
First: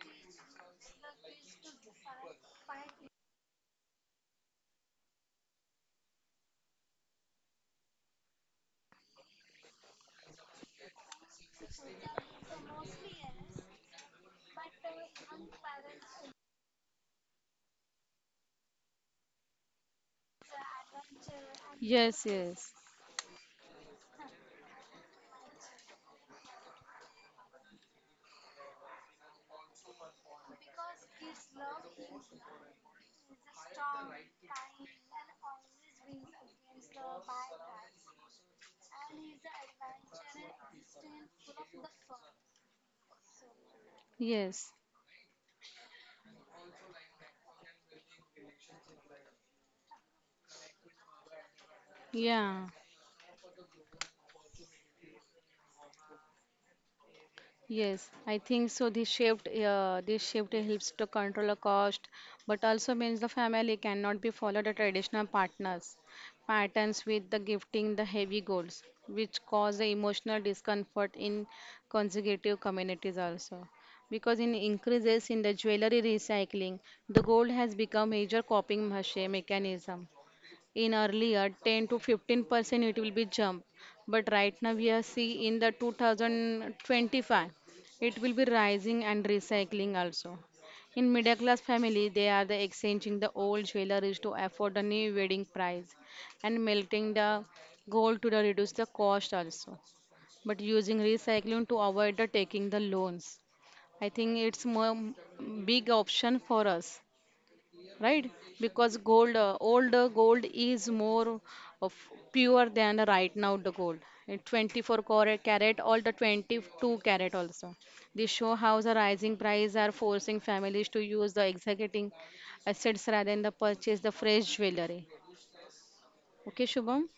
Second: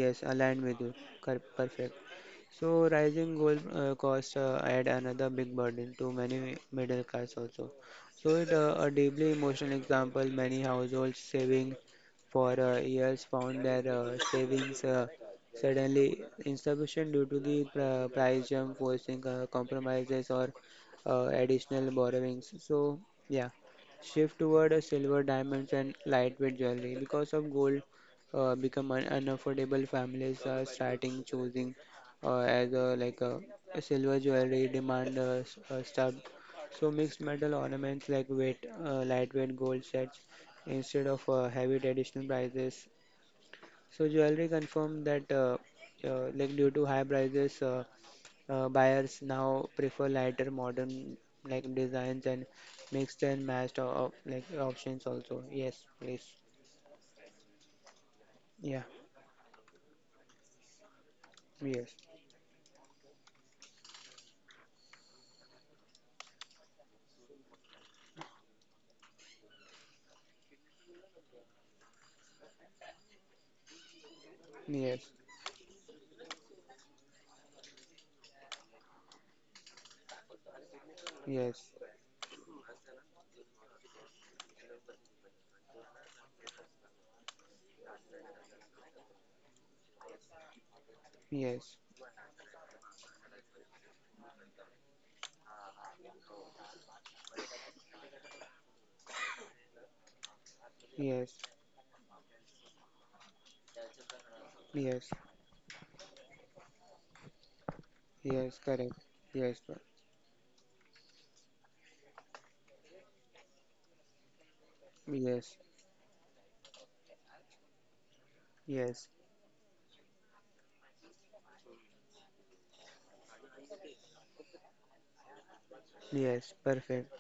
S1: yes, aligned with you. Cor- perfect. So rising gold uh, costs uh, add another big burden to many middle class also. So it uh, a deeply emotional example. Many households saving for uh, years found their uh, savings uh, suddenly insufficient due to the pr- price jump, forcing uh, compromises or uh, additional
S2: Yes,
S1: borrowings.
S2: yes,
S1: So yeah, shift toward uh, silver, diamonds, and lightweight jewelry because of gold uh, become un- unaffordable. Families are starting choosing uh, as uh, like uh, silver jewelry demand uh, s- uh, stubbed. So mixed metal ornaments like weight, uh, lightweight gold sets instead of uh, heavy traditional prices. So jewelry
S2: yes.
S1: confirmed that uh, uh, like due to high prices, uh, uh, buyers now prefer lighter modern like designs and
S2: Yeah.
S1: mixed and matched uh, like options also. Yes, please.
S2: Yes, I think so. This
S1: Yeah.
S2: shift, uh, this shift helps to control the cost,
S1: Yes.
S2: but also means the family cannot be followed the traditional partners patterns with the gifting the heavy goals, which cause the emotional discomfort in consecutive communities also. Because in increases
S1: Yes.
S2: in the jewelry recycling, the gold has become major coping mache- mechanism in earlier ten
S1: Yes.
S2: to fifteen percent it will be jump, but right now we are see in the two thousand twenty-five it will be rising and recycling also. In middle class
S1: Yes.
S2: family they are the exchanging the old jewelry to afford the new wedding price and melting the gold to the reduce the cost also, but using
S1: Yes.
S2: recycling to avoid the taking the loans. I think it's more
S1: Yes.
S2: big option for us, right?
S1: Yes,
S2: Because
S1: correct.
S2: gold, uh,
S1: Yes, per-
S2: older gold is more of pure than right now the gold. Uh, twenty-four carat
S1: yes,
S2: carat all the twenty-two carat also, this show how the
S1: yes,
S2: rising price are forcing families to use the executing assets rather than the purchase the fresh jewelry.
S1: yes,
S2: Okay Shubham.
S1: perfect.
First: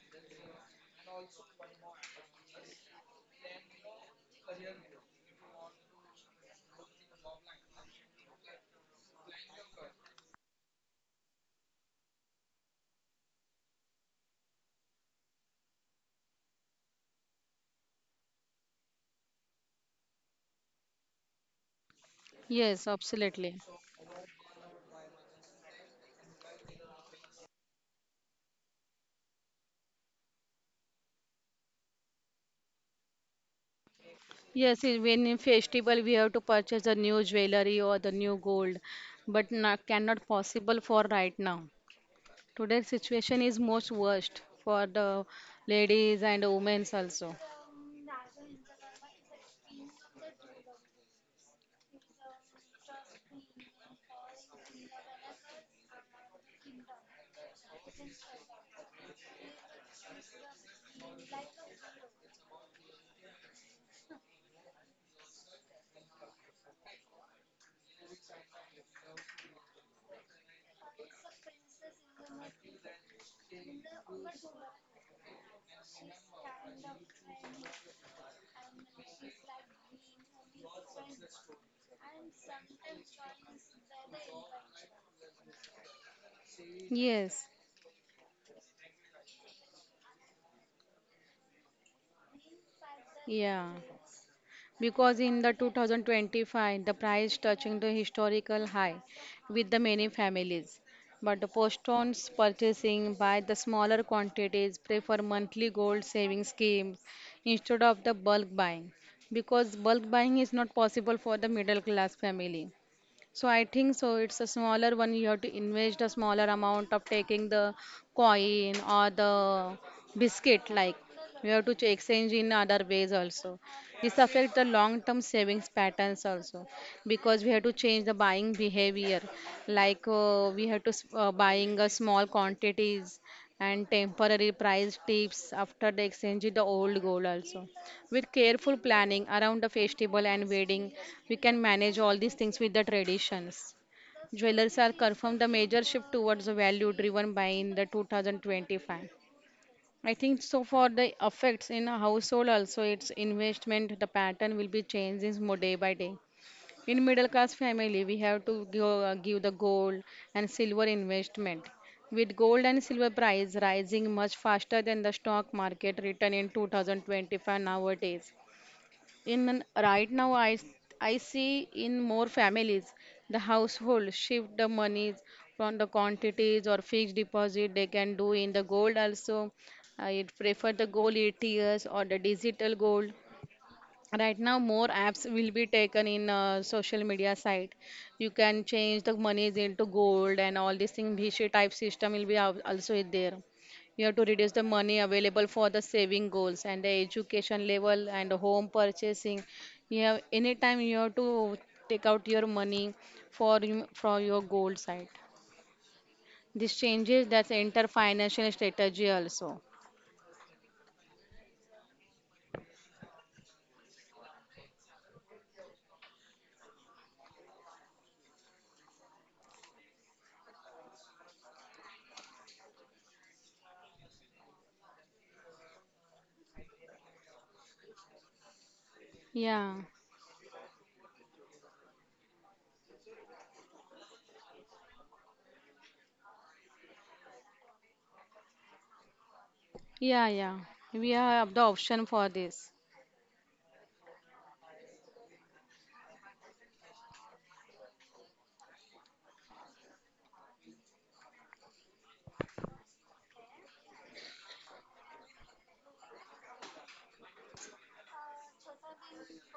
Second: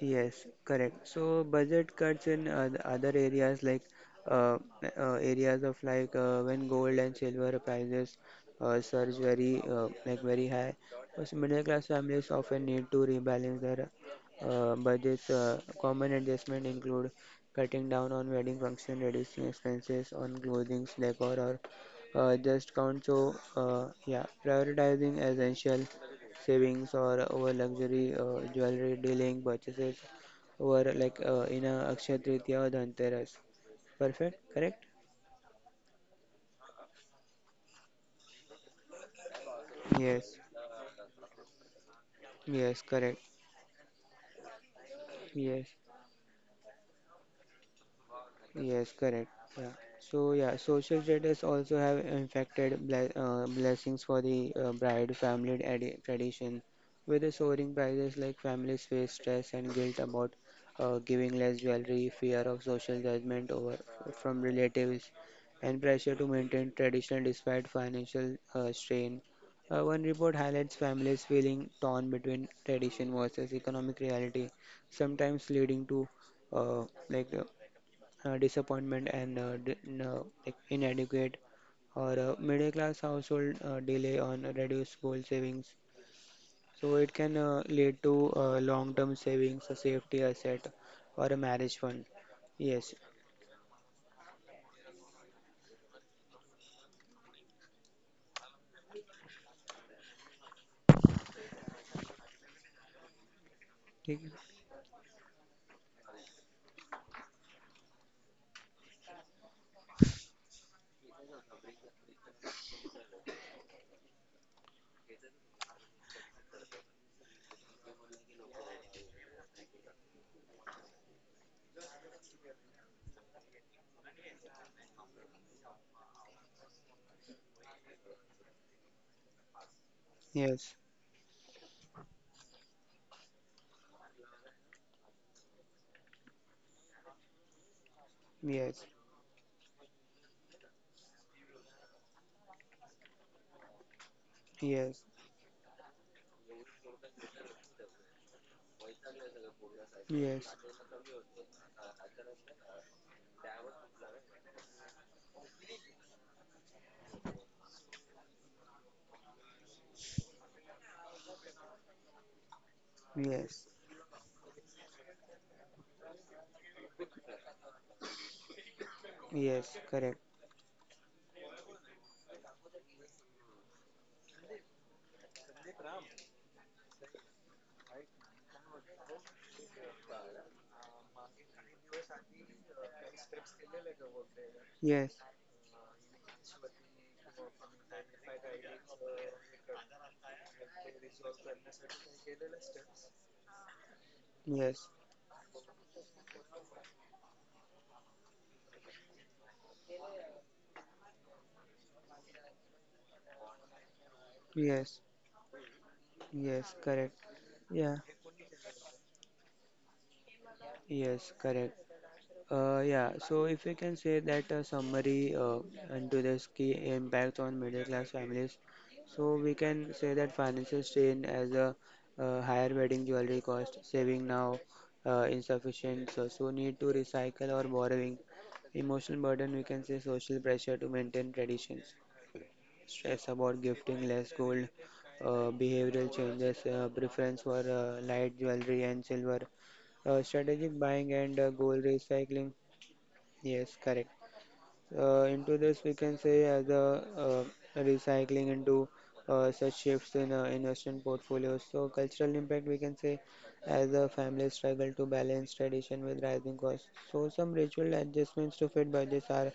S1: Yes, correct. So budget cuts in oth- other areas like uh, uh, areas of like uh, when gold and silver prices uh, surge very uh, like very high. Also, middle class families often need to rebalance their uh, budgets. Uh, common adjustment include cutting down on wedding function, reducing expenses on clothing, decor, or uh,
S2: Yes,
S1: just count. So
S2: absolutely.
S1: uh, yeah, prioritizing essential savings or over luxury uh, jewelry dealing purchases over like uh, in a Akshaya Tritiya or Dhanteras. Perfect,
S2: Yes, i-
S1: correct?
S2: when in festival we have to purchase the new jewelry or the new gold, but not, cannot
S1: Yes,
S2: possible for right now. Today's
S1: yes,
S2: situation
S1: correct.
S2: is most worst for the
S1: Yes,
S2: ladies and women's also.
S1: yes, correct. Yeah. So yeah, social status also have infected ble uh, blessings for the uh, bride family adi- tradition. With the soaring prices, like families face stress and guilt about uh, giving less jewelry, fear of social judgment over from relatives, and pressure to maintain tradition despite financial uh, strain. Uh, one report highlights families feeling torn between tradition versus economic reality, sometimes leading to uh, like uh, uh, disappointment and uh, d- n- uh, like inadequate or uh, middle class household uh, delay on reduced goal savings, so it can
S2: Yes,
S1: uh, lead to uh, long term savings, a safety asset or a marriage fund. Yes.
S2: yeah. Because in the two thousand twenty-five, the price touching the historical high with the many families. But the postpones purchasing by the smaller
S1: ठीक.
S2: quantities, prefer monthly gold saving schemes instead of the bulk buying. Because bulk buying is not possible for the middle class family. So I think so it's a smaller one, you have to invest a smaller amount of taking the coin or the biscuit, like you have to ch- exchange in other ways also. This affects the long term savings patterns also because we have to change the buying behavior, like uh, we
S1: Yes,
S2: have to s- uh, buying a small quantities and temporary price tips after the exchanging the old gold also. With careful
S1: yes,
S2: planning around the festival and wedding, we can manage all these things with the traditions. Jewelers are
S1: yes,
S2: confirmed the major shift towards the value driven by in the two thousand twenty-five. I think
S1: yes,
S2: so for the effects in a household also its investment the pattern will be changing more day by day. In middle class family we have to go, uh, give the gold and silver investment. With gold and silver price
S1: yes,
S2: rising much faster than the stock market return in two thousand twenty-five nowadays, in
S1: yes,
S2: right
S1: correct.
S2: now I I see in more families the household shift the monies from the quantities or fixed deposit they can do in the gold also. I prefer the gold ets or the digital gold. Right now more
S1: Yes,
S2: apps will be taken in uh, social media site. You can change the monies into gold and all these things bhishi type system will be al- also is there. You have to reduce the
S1: yes,
S2: money available for the saving goals and the education level and the home purchasing. You have anytime you have to take out your money for you- for your goal
S1: yes,
S2: site. This
S1: yes, correct.
S2: changes that's enter
S1: Yeah,
S2: financial strategy also.
S1: yes, correct. Uh, yeah, so if we can say that a summary uh, into this, key impact on middle class families, so we can say that financial strain as a uh, higher wedding jewelry cost, saving now uh, insufficient, so, so need to recycle or borrowing, emotional burden, we
S2: Yeah.
S1: can say social pressure to maintain traditions, stress about gifting less gold, uh, behavioral changes, uh, preference for uh, light jewelry and silver, uh,
S2: Yeah. Yeah.
S1: strategic
S2: We
S1: buying and uh,
S2: have the
S1: gold
S2: option for
S1: recycling.
S2: this.
S1: Yes, correct. Uh, into this, we can say as a uh, recycling into uh, such shifts in uh, investment portfolios. So cultural impact we can say as a family struggle to balance tradition with rising costs. So some ritual adjustments to fit budgets are,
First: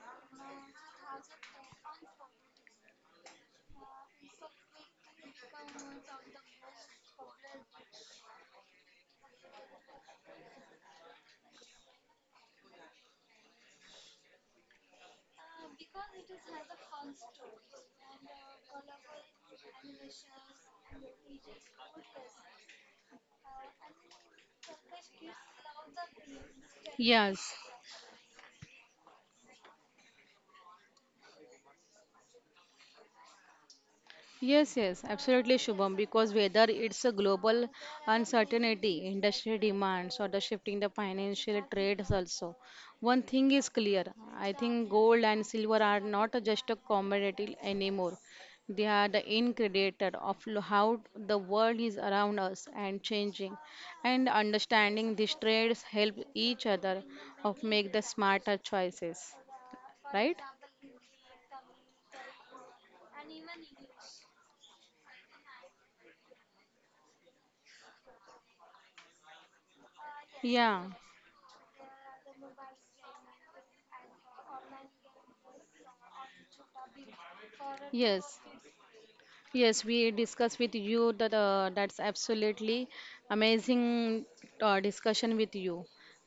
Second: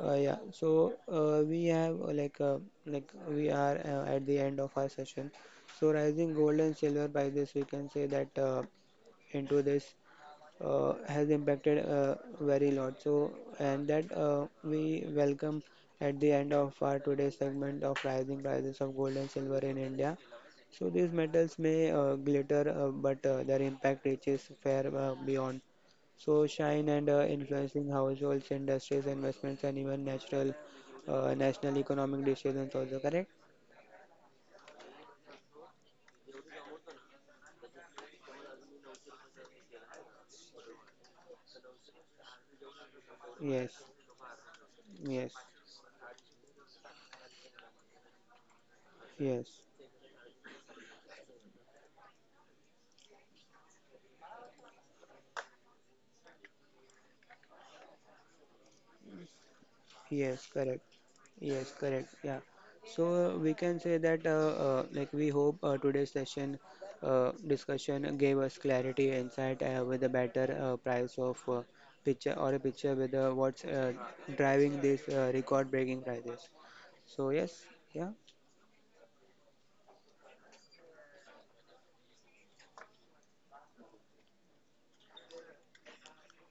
S1: uh, yeah. So, uh, we have uh, like uh, like we are uh, at the end of our session. So, rising gold and silver prices, we can say that uh, into this uh, has impacted uh, very lot. So, and that uh, we welcome at the end of our today's segment of rising prices of gold and silver in India. So these metals may uh, glitter, uh, but uh, their impact reaches far uh, beyond. So shine and uh,
S2: Yes.
S1: influencing households, industries, investments, and even natural, uh, national economic decisions also. Correct?
S2: Yes, yes, absolutely, Shubham. Because whether it's a global uncertainty, industry demands, or the shifting the financial trades also, one thing is
S1: Yes.
S2: clear. I think gold
S1: Yes.
S2: and silver are not just a commodity anymore. They are the
S1: Yes.
S2: ingredients of lo- how the world is around us and changing. And understanding these trades help each other of make the smarter choices. Right?
S1: Yes. Correct. Yes, correct. Yeah. So uh, we can say that uh, uh, like we hope uh, today's session uh, discussion gave us clarity, insight uh, with a better uh,
S2: Yeah.
S1: price of uh, picture, or a picture with uh, what's uh, driving these uh, record-breaking prices. So yes, yeah,
S2: Yes. Yes, we discuss with you that uh, that's absolutely amazing uh, discussion with you,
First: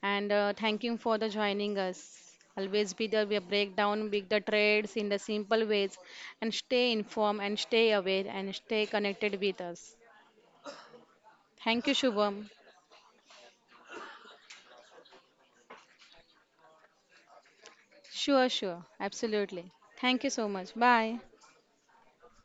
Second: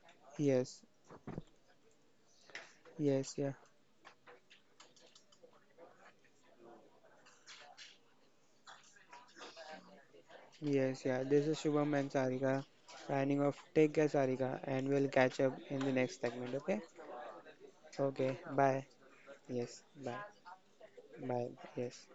S2: and uh, thank
S1: yes,
S2: you for the joining us. Always be there. We
S1: yes, yeah,
S2: break down big the trades in the simple ways, and stay informed and stay aware and stay connected with us.
S1: yes, yeah. This is
S2: Thank you,
S1: Shubham and
S2: Shubham.
S1: Sarika signing off. Take care, Sarika, and we'll catch up in the next segment. Okay?
S2: Sure,
S1: Okay.
S2: sure,
S1: Bye.
S2: absolutely.
S1: Yes.
S2: Thank you
S1: Bye.
S2: so much. Bye.
S1: Bye. Yes.